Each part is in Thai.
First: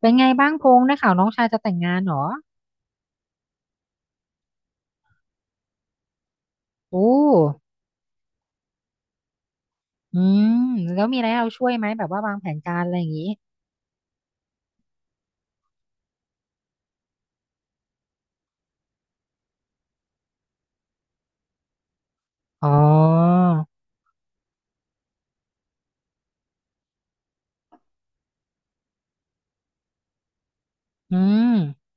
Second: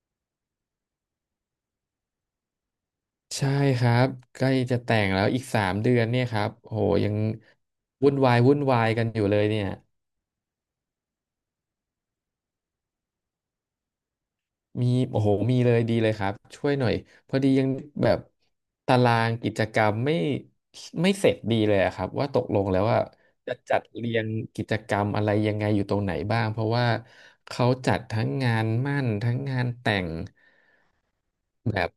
เป็นไงบ้างพงษ์ได้ข่าวน้องชายจะแต่งงานเหรอใช่ครับใกล้จะแต่งแล้วอีก3 เดือนเนี่ยครับโอ้โหโอ้ยังวุ่นวายวุ่นวายกันอยู่เลยเนี่ยอืมแล้วมีอะไรให้เราช่วยไหมแบบว่าวางแผนการอะไรอย่างนี้มีโอ้โหมีเลยดีเลยครับช่วยหน่อยพอดียังแบบตารางกิจกรรมไม่เสร็จดีเลยอะครับว่าตกลงอ๋อแล้วว่าจะจัดเรียงกิจกรรมอะไรยังไงอยู่ตรงไหนบ้างเพราะว่าเขาจัดทั้งงานมั่นทั้งงานแต่งอืมแบบ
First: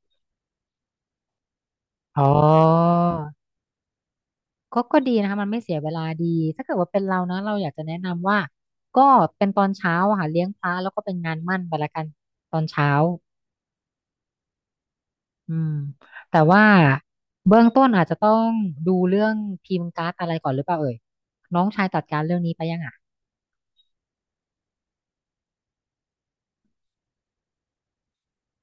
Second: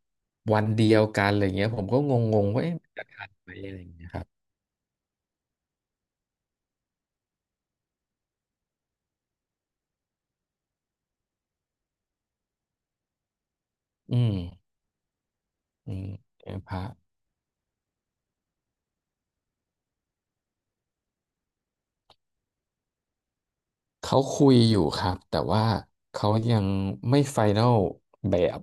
วันเดียวกันอะไรเงี้ยผมก็งอ๋งๆว่าเอ๊ะอจะทันไหมอะไรอย่างเงี้ยครับก็ดีนะคะมันไม่เสียเวลาดีถ้าเกิดว่าเป็นเรานะเราอยากจะแนะนำว่าก็เป็นตอนเช้าอะค่ะเลี้ยงพระแล้วก็เป็นงานหมั่นไปละกันตอนเช้าอืมอืมอืมแต่เออว่าพระ เบื้องต้นอาจจะต้องดูเรื่องพิมพ์การ์ดอะไรก่อนหรือเปล่าเอ่ยน้องชายจัดการเรื่องนี้ไปยังอ่ะเขาคุยอยู่ครับแต่ว่าเขายังไม่ไฟแนลแบบ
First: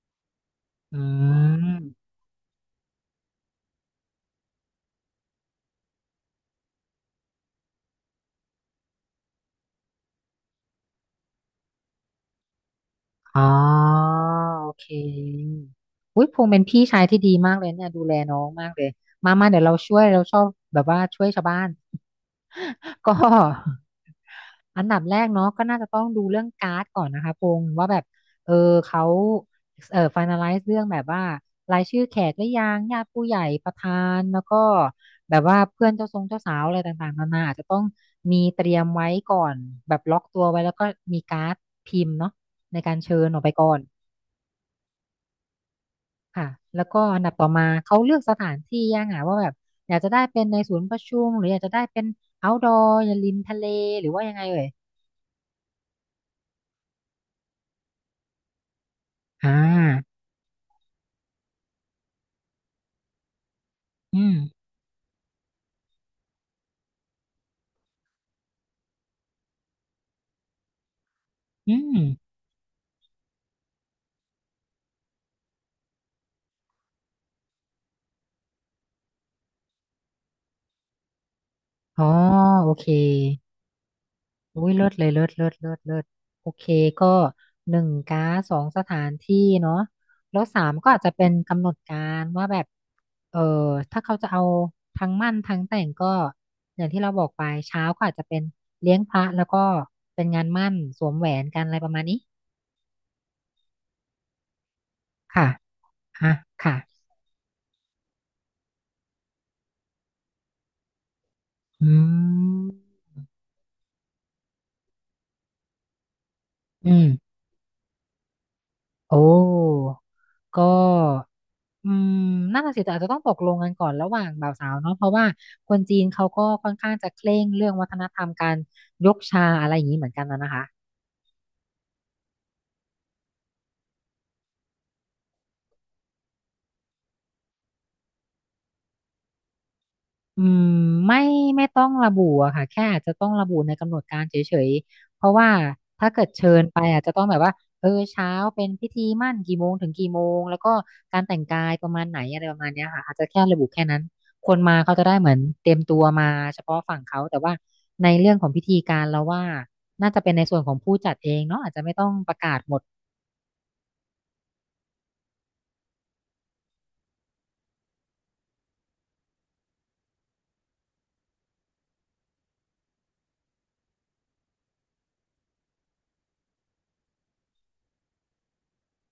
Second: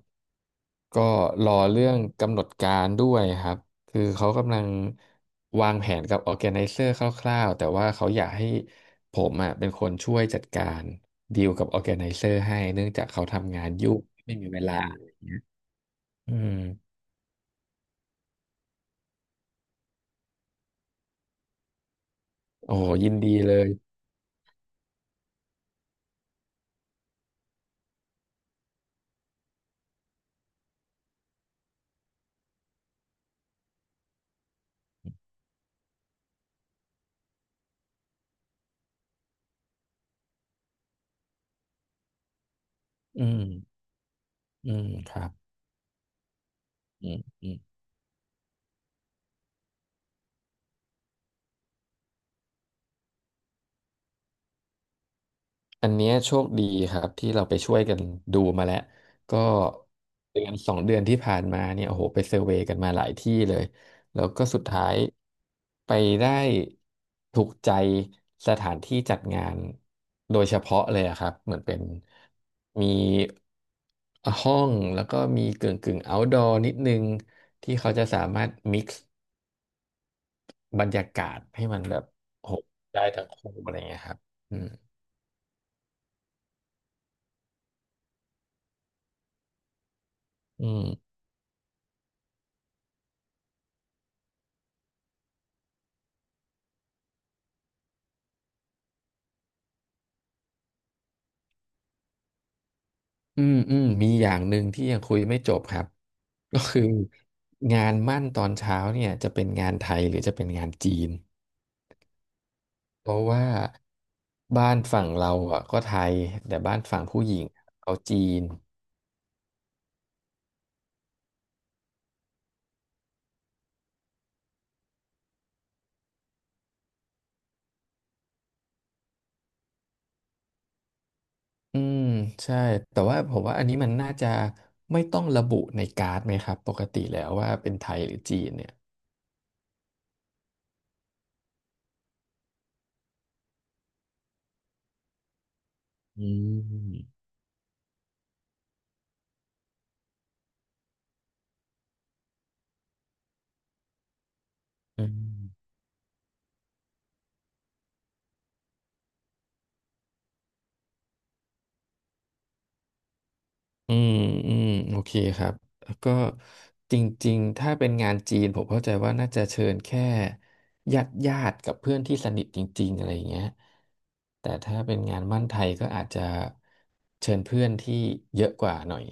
อืก็รอเรื่องม กำหนดการด้วยครับคือเขากำลังวางแผนกับออร์แกไนเซอร์คร่าวๆแต่ว่าเขาอยากให้ผมอ่ะเป็นคนช่วยจัดการดีลกับออร์แกไนเซอร์ให้เนื่องจากเขาอ๋อทำงานยุ่งไม่มีเวโอลาเคอุ้ยอืพงษ์มเป็นพี่ชายที่ดีมากเลยเนี่ยดูแลน้องมากเลยมามาเดี๋ยวเราช่วยเราชอบแบบว่าช่วยชาวบ้าน โอ้โหยิก็นดีเลยอันดับแรกเนาะก็น่าจะต้องดูเรื่องการ์ดก่อนนะคะพงษ์ว่าแบบเออเขาเออ finalize เรื่องแบบว่ารายชื่อแขกหรือยังญาติผู้ใหญ่ประธานแล้วก็แบบว่าเพื่อนเจ้าทรงเจ้าสาวอะไรต่างๆนานาอาจจะต้องมีเตรียมไว้ก่อนแบบล็อกตัวไว้แล้วก็มีการ์ดพิมพ์เนาะในการเชิอืญออกมไปก่อนอืมครับค่ะแล้วก็อืมอันดับต่ออืม มาเขาเลือกสถานที่ยังอ่ะว่าแบบอยากจะได้เป็นในศูนย์ประชุมหรืออยากจะได้เป็น outdoor อย่าริมทะเลหรือว่ายังไงเอ่ย อันเนี้ยโชคดีครับที่เราไปช่วยกันดูมาแล้วก็อ่าเดือนสองเดือนที่ผ่านมาเนี่ยโอ้โหไปเซอร์เวย์กันมาหลายที่เลยแล้อืวม ก็สุดท้ายไปได้ถูกใจสถานที่จัดงานโดยเฉพาะเลยอะครับเหมือนอืเป็นมมีห้องแล้วก็มีกึ่งกึ่ง outdoor นิดนึงที่เขาจะสามารถ mix บรรยากาศให้มันแบอ๋อบโอ้โหโอเคได้ทั้งคู่อะไรเงี้ยครับอือุ้มยเลิศเลยเลิศเลิศเลิศเลิศโอเคก็หนึ่งก๊าซสองสถานที่เนาะแล้วสาอืมม ก็อาจจะเป็นกำหนดการว่าแบบเออถ้าเขาจะเอาทั้งมั่นทั้งแต่งก็อย่างที่เราบอกไปเช้าก็อาจจะเป็นเลี้ยงพระแล้วก็เป็นงานมั่นสวมแหวนกันอะไรประมาณนี้อืมอืมมีอย่างหนึ่งที่ยังคุยไม่ค่ะจบครับ อ่ะ ก็ค่ะคืองานมั่นตอนเช้าเนี่ยจะเป็นงานไทยหรือจะเป็นงานจีนอืมเพราะว่าบ้านฝั่งเราอ่ะก็ไทยแต่บ้านอืฝั่งม ผู้หญิงเขาจีนโอ้ ก็อืมน่นนะสิแต่อาจจะต้องตกลงกันก่อนระหว่างบ่าวสาวเนาะเพราะว่าคนจีนเขาก็ค่อนข้างจะเคร่งเรื่องวัฒนธรรมการยกชาอะไรอย่างนี้เหมือนกันนะนะคะ อืมใช่แต่ว่าผมว่าอันนี้มันน่าจะไม่ต้องระบุในการ์ดไหมครับปกติแล้วว่าเป็นไทยหรือจีนเนี่ยอืมไม่ไม่ต้องระบุอะค่ะแค่อาจจะต้องระบุในกำหนดการเฉยๆเพราะว่าถ้าเกิอืดเชิญไปอาจมจะต้องแบบว่าเออเช้าเป็นพิธีหมั้นกี่โมงถึงกี่โมงแล้วก็การแต่งกายประมาณไหนอะไรประมาณเนี้ยค่ะอาจจะแค่ระบุแค่นั้นคนมาเขาจะอืได้ม เหมือนเตรียมตัวมาเฉพาะฝั่งเขาแต่ว่าในเรื่องของพิธีการเราว่าน่าจะเป็นในส่วนของผู้จัดเองเนาะอาจจะไม่ต้องประกาศหมด อืมอืมโอเคครับแล้วก็จริงๆถ้าเป็นงานจีนผมเข้าใจว่าน่าจะเชิญแค่ญาติญาติกับเพื่อนที่สนิทจริงๆอะไรอย่างเงี้ยแต่ถ้าเป็นงานมั่นไทยก็อาจจะเชิญเพื่อนที่เยอะกว่าหน่อย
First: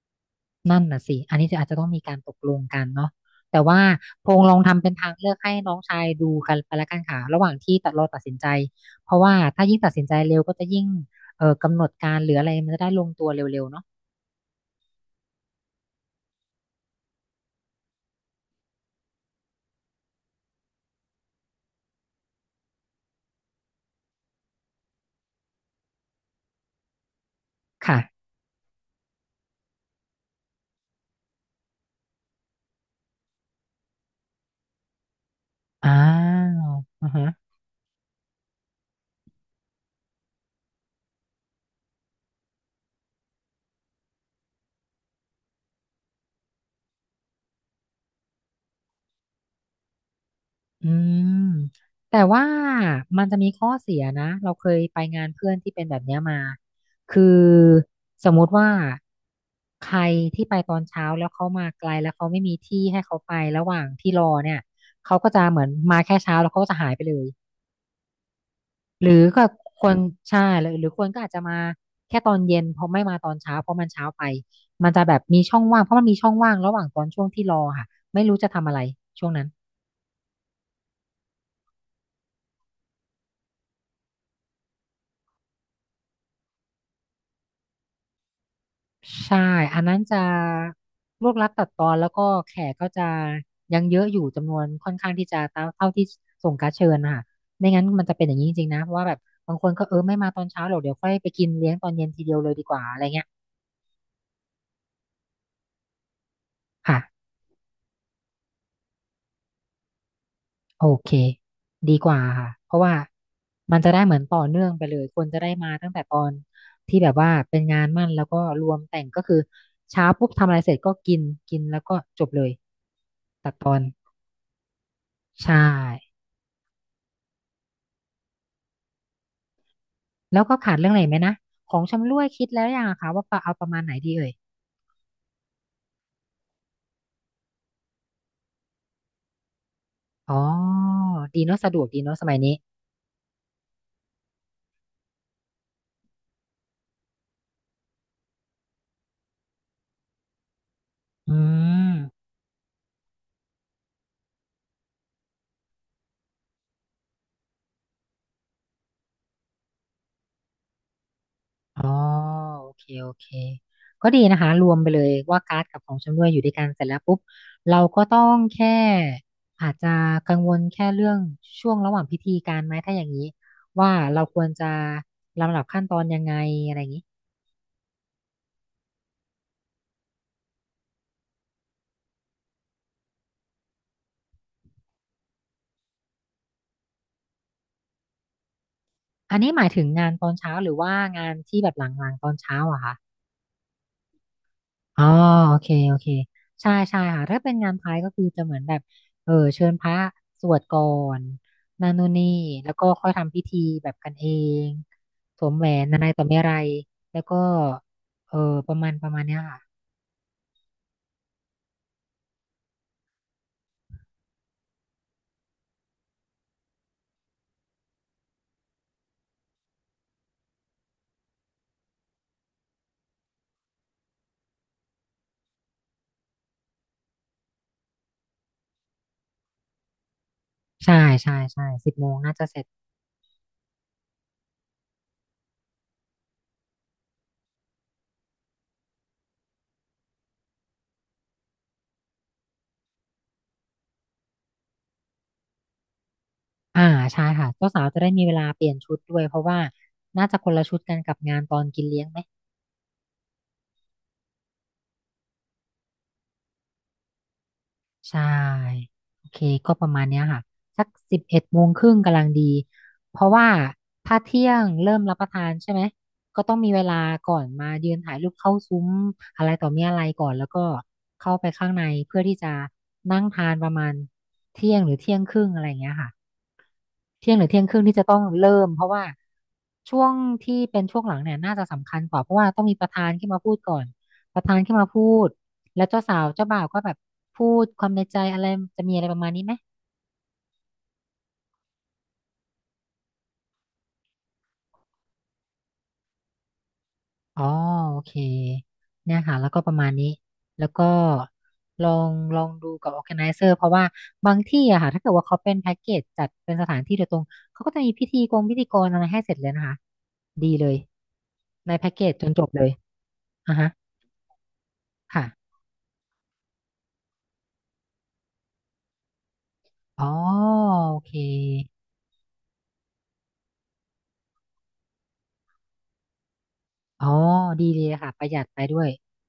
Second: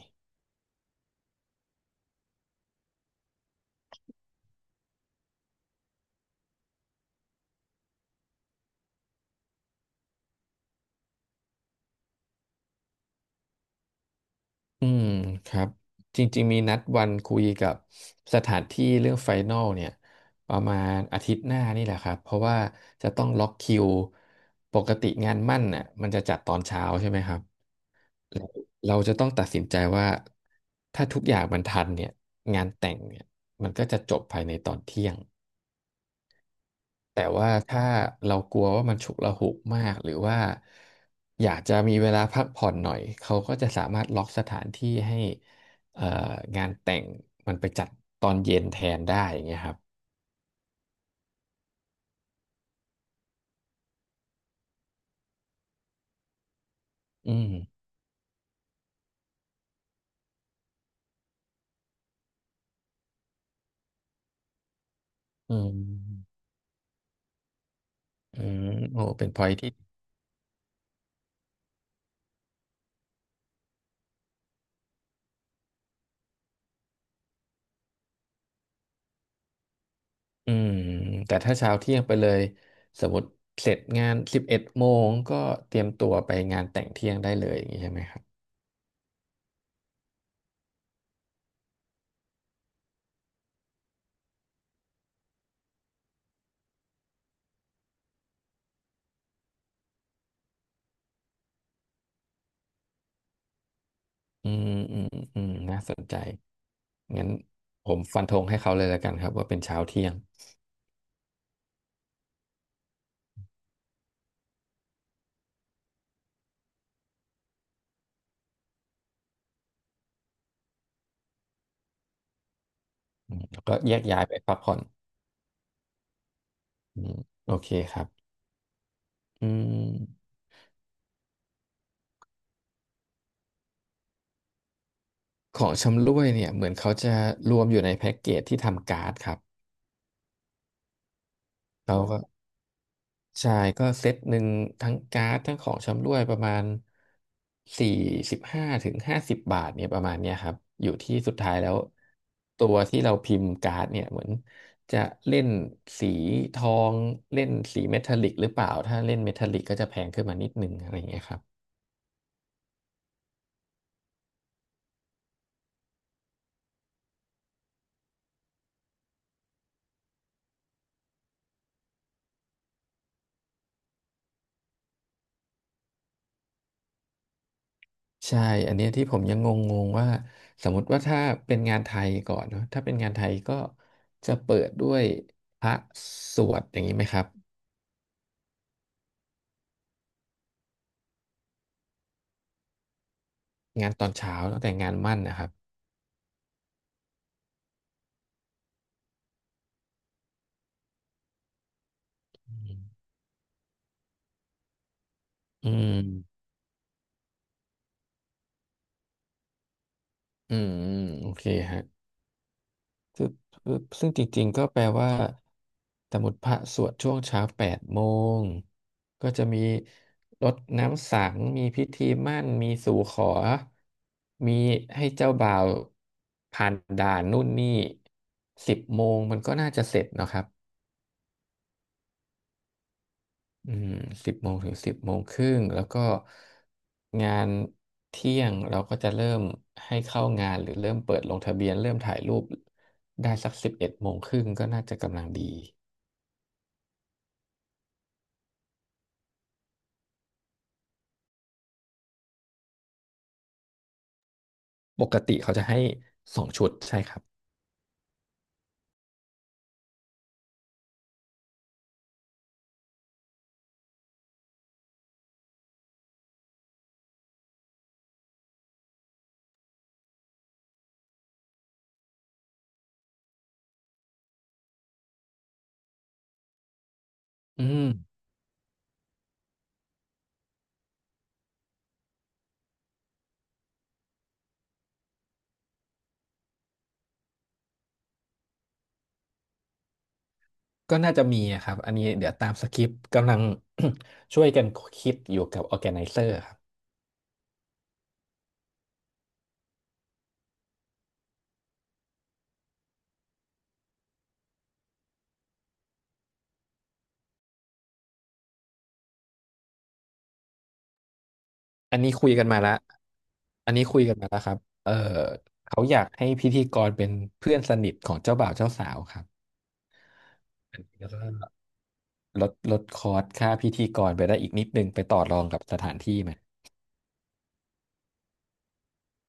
นั่นน่ะสิ อันนี้จะอาจจะต้องมีการตกลงกันเนาะแต่ว่าพงลองทำเป็นทางเลือกให้น้องชายดูกันไปละกันค่ะระหว่างที่เราตัดสินใจ เพราะว่าถ้ายิ่งตัดสินใจเร็วก็จะยิ่งกำหนดการหรืออะไรมันจะได้ลงตัวเร็วๆเนาะอืมครับจริงๆมีนัดวันคุยกับสถานที่เรื่องไฟนอลเนี่ยประมาณอาทิตย์หน้านี่แหละครับเพราะว่าจะต้องล็อกคิวปกติงานมั่นน่ะมันจะจัดตอนเช้าใช่ไหมครับ ค่ะเราเราจะต้องตัดสินใจว่าถ้าทุกอย่างมันทันเนี่ยงานแต่งเนี่ยมันก็จะจบภายในตอนเที่ยงอ้าวอือแต่ฮะ ว่าถ้าเรากลัวว่ามันฉุกละหุกมากหรือว่าอยากจะมีเวลาพักผ่อนหน่อยเขาก็จะสามารถล็อกสถานที่ให้เอ่องานแต่งมันไปจัดตอนเย็นแทนได้อย่างเงี้ยครับอืมแต่ว่ามันจะมีข้อเสียนะเราเคยไปงานเพื่อนที่เป็นแบบเนี้ยมาคืออืมสมมุติว่าใครที่ไปตอนเช้าแล้วเขามาไกลแล้วเขาไม่มีที่ให้เขาไประหว่างที่รอเนี่ยเขาก็จะอืเหมือนมาแค่เช้ามแล้วเขาก็จะหายไปเลยอืมโอ้หรือเป็นพก็อยที่ คนใช่หรือคนก็อาจจะมาแค่ตอนเย็นเพราะไม่มาตอนเช้าเพราะมันเช้าไปมันจะแบบมีช่องว่างเพราะมันมีช่องว่างระหว่างตอนช่วงที่รอค่ะไม่รู้จะทำอะไรช่วงนั้น อืมแต่ถ้าเช้าเที่ยงไปเลยสมมติเสร็จงานสิบเอ็ดโมงก็เตรียมตัวไปงานแต่งเที่ยงได้เลยอย่างนี้ใช่ไหมครับใช่อันนั้นจะรวบรัดตัดตอนแล้วก็แขกก็จะยังเยอะอยู่จำนวนค่อนข้างที่จะเท่าเท่าที่ส่งการ์ดเชิญนะคะไม่งั้นมันจะเป็นอย่างนี้จริงๆนะเพราะว่าแบบบางคนก็เออไม่มาตอนเช้าหรอกเดี๋ยวค่อยไปกินเลี้ยงตอนเย็นทีเดียวเลยดีกว่าอะไรเงี้ยอืมอืมอืมน่าสนใจค่ะงั้นผมฟันธงให้เขาเลยแล้วกันครับว่าเป็นเช้าเที่ยงโอเคดีกว่าค่ะเพราะว่ามันจะได้เหมือนต่อเนื่องไปเลยคนจะได้มาตั้งแต่ตอนที่แบบว่าเป็นงานมั่นแล้วก็รวมแต่งก็คือเช้าปุ๊บทำอะไรเสร็จก็กินกินแล้วก็จบเลยอืมตัดแล้ตวอก็นแยกย้ายไปพักผ่อนใช่ อืมโอเคครับอืมแล้วก็ขาดเรื่องอะไรไหมนะของชำร่วยคิดแล้วยังอะคะว่าปะเอาประมาณไหนดีเอ่ยของชำร่วยเนี่ยเหมือนเขาจะรวมอยู่ในแพ็กเกจที่ทำการ์ดครับอ๋อดีเนอะสะดวกเขาดีเนอะก็ สมัยนี้ใช่ก็เซตหนึ่งทั้งการ์ดทั้งของชำร่วยประมาณ45-50 บาทเนี่ยประมาณเนี้ยครับอยู่ที่สุดอืท้ายแล้วมตัวที่เราพิมพ์การ์ดเนี่ยเหมือนจะเล่นสีทองเล่นสีเมทัลลิกหรือเปล่าถ้าเล่นเมทัลลิกก็จะแพงขึ้นมานิดนึงอะไรอย่างเงี้ยครับอ๋อโอเคโอเคก็ดีนะคะรวมไปเลยว่าการ์ดกับของชำร่วยอยู่ด้วยกันเสร็จแล้วปุ๊บเราก็ต้องแค่อาจจะกังวลแค่เรื่องช่วงระหว่างพิธีการไหมถ้าอย่างนี้ว่าเราควรจะลำดับขั้นตอนยังไงอะไรอย่างนี้ใช่อันเนี้ยที่ผมยังงงๆว่าสมมติว่าถ้าเป็นงานไทยก่อนเนาะถ้าเป็นงานไทยก็จะเปิดด้วยพระสวดอย่างนี้ไหมครับอันนี้หมายถึงงานตอนเช้าหรือว่างานที่แบบหลังๆตอนเช้าอะคะ งานตอนเช้าตั้งแต่งานอ๋อมั่นนะครับ โอเคโอเคใช่ใช่ค่ะถ้าเป็นงานพายก็คือจะเหมือนแบบเชิญพระสวดก่อนนานุนนี่แล้วก็ค่อยทำพิธีแบบกันเองสวมแหวอืนมอะไรต่อไม่อะไรแล้วก็เออประมาณเนี้ยค่ะอืมอืมโอเคฮะซึ่งซึ่งจริงๆ ก็แปลว่าสมมติพระสวดช่วงเช้า8 โมง ก็จะมีรดน้ำสัง มีพิธีหมั้นมีสู่ขอ มีให้เจ้าบ่าวผ่านด่านนู่นนี่สิบโมงมันก็น่าจะเสร็จเนอะครับ ใช่ใช่ใช่10 โมงน่าจะเสร็จอืม10-10 โมงครึ่งแล้วก็งานเที่ยงเราก็จะเริ่มให้เข้างานหรือเริ่มเปิดลงทะเบียนเริ่มถ่ายรูปได้สัก11 โมงครึ่งก็น่าจะกำลังดีอ่าใช่ค่ะเจ้าสาวจะได้มีเวลาเปลี่ยนชุดด้วยเพราะว่าน่าจะคนละชุดกันกับงานตอนกินเลี้ยงไหม ปกติเขาจะให้2 ชุดใช่ครับใช่โอเคก็ประมาณเนี้ยค่ะสัก11 โมงครึ่งกำลังดีเพราะว่าถ้าเที่ยงเริ่มรับประทานใช่ไหมก็ต้องมีเวลาก่อนมายืนถ่ายรูปเข้าซุ้มอะไรต่อมีอะไรก่อนแล้วก็เข้าไปข้างในเพื่อที่จะนั่งทานประมาณเที่ยงหรือเที่ยงครึ่งอะไรอย่างเงี้ยค่ะ เที่ยงหรือเที่ยอืงครึ่งมที่จะต้องเริ่มเพราะว่าช่วงที่เป็นช่วงหลังเนี่ยน่าจะสำคัญกว่าเพราะว่าต้องมีประธานขึ้นมาพูดก่อนประธานขึ้นมาพูดแล้วเจ้าสาวเจ้าบ่าวก็แบบพูดความในใจอะไรจะมีอะไรประมาณนี้ไหมก็น่าจะมีอะครับอันนี้เดี๋ยวตามสคริปต์กำลัง ช่วยกันคิดอยู่กับ Organizer ครับอ๋อโอเคเนี่ยค่ะแล้วก็ประมาณนี้แล้วก็ลองดูกับ organizer เพราะว่าบางที่อะค่ะถ้าเกิดว่าเขาเป็นแพ็กเกจจัดเป็นสถานที่โดยตรงเขาก็จะมีพิธีกรอะไรให้เสร็จเลยนะคะดีเลยในแพ็กอันเกนี้จจคุยนจกันบมาเลยแล้วอ่ะฮะอันนี้คุยกันมาแล้วครับเออค่ะ เขาอยากให้พิธีกรเป็นเพื่อนสนิทของเจ้าบ่าวเจ้าสาวครับอ๋ออันโอนี้ก็ เคลดคอร์สค่าพิธีกรไปได้อีกนิดนึงไปต่อรองกับสถานที่ไหม อ๋อดีเลยค่ะประหยัดไปด้วย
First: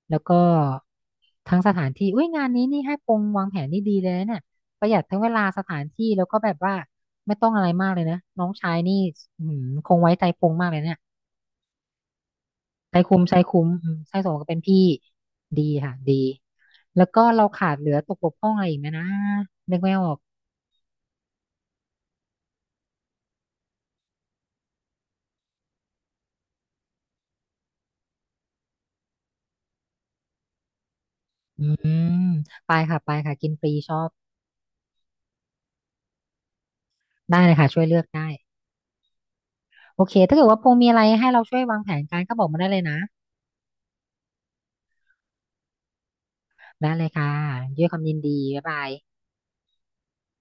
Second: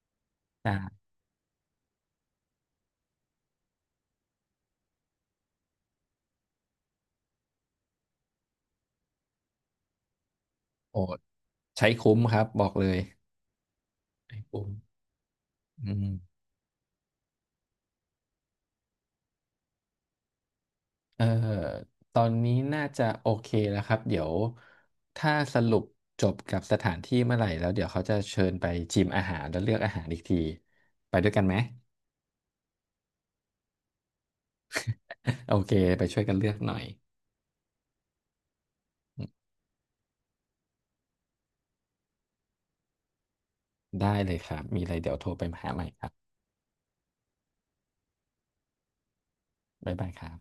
แล้วก็ใช่ทั้งสถานที่อุ้ยงานนี้นี่ให้ปงวางแผนนี่ดีเลยนะเนี่ยประหยัดทั้งเวลาสถานที่แล้วก็แบบว่าไม่ต้องอะไรมากเลยนะน้องชายนี่อืมคงไว้ใจปงมากเลยเนี่ยโอ้ใช้คุ้มครับบอกเลใจยคุ้มใจคุ้มอืมใจสมไอ้ก็เป็นคุ้มพี่ดีอืค่ะมดีแล้วก็เราขาดเหลือตกบกพร่องอะไรอีกไหมนะนึกไม่ออกเออตอนนี้น่าจะโอเคแล้วครับเดี๋ยวถ้าสรุปจบกับสถานที่เมื่อไหร่แล้วเดี๋ยวเขาจะเชิญไปชิมอาหารแล้วเลือกอาหารอีกที ไปด้วยกันไหม อืมไปค่ะไปค่ะกินฟรีชอบ โอเคไปช่วยกันเลือกหน่อย ได้เลยค่ะช่วยเลือกได้ โอเคถ้าเกิดว่าพงมีอะไรให้เราช่วยวางแผนการก็บอกมาได้เลยนะได้เลยครับ มีอะไรเดี๋ยวโทรไปหาใหม่ครับได้เลยค่ะด้วยความยินดี บ๊ายบายบ๊ายบายครับ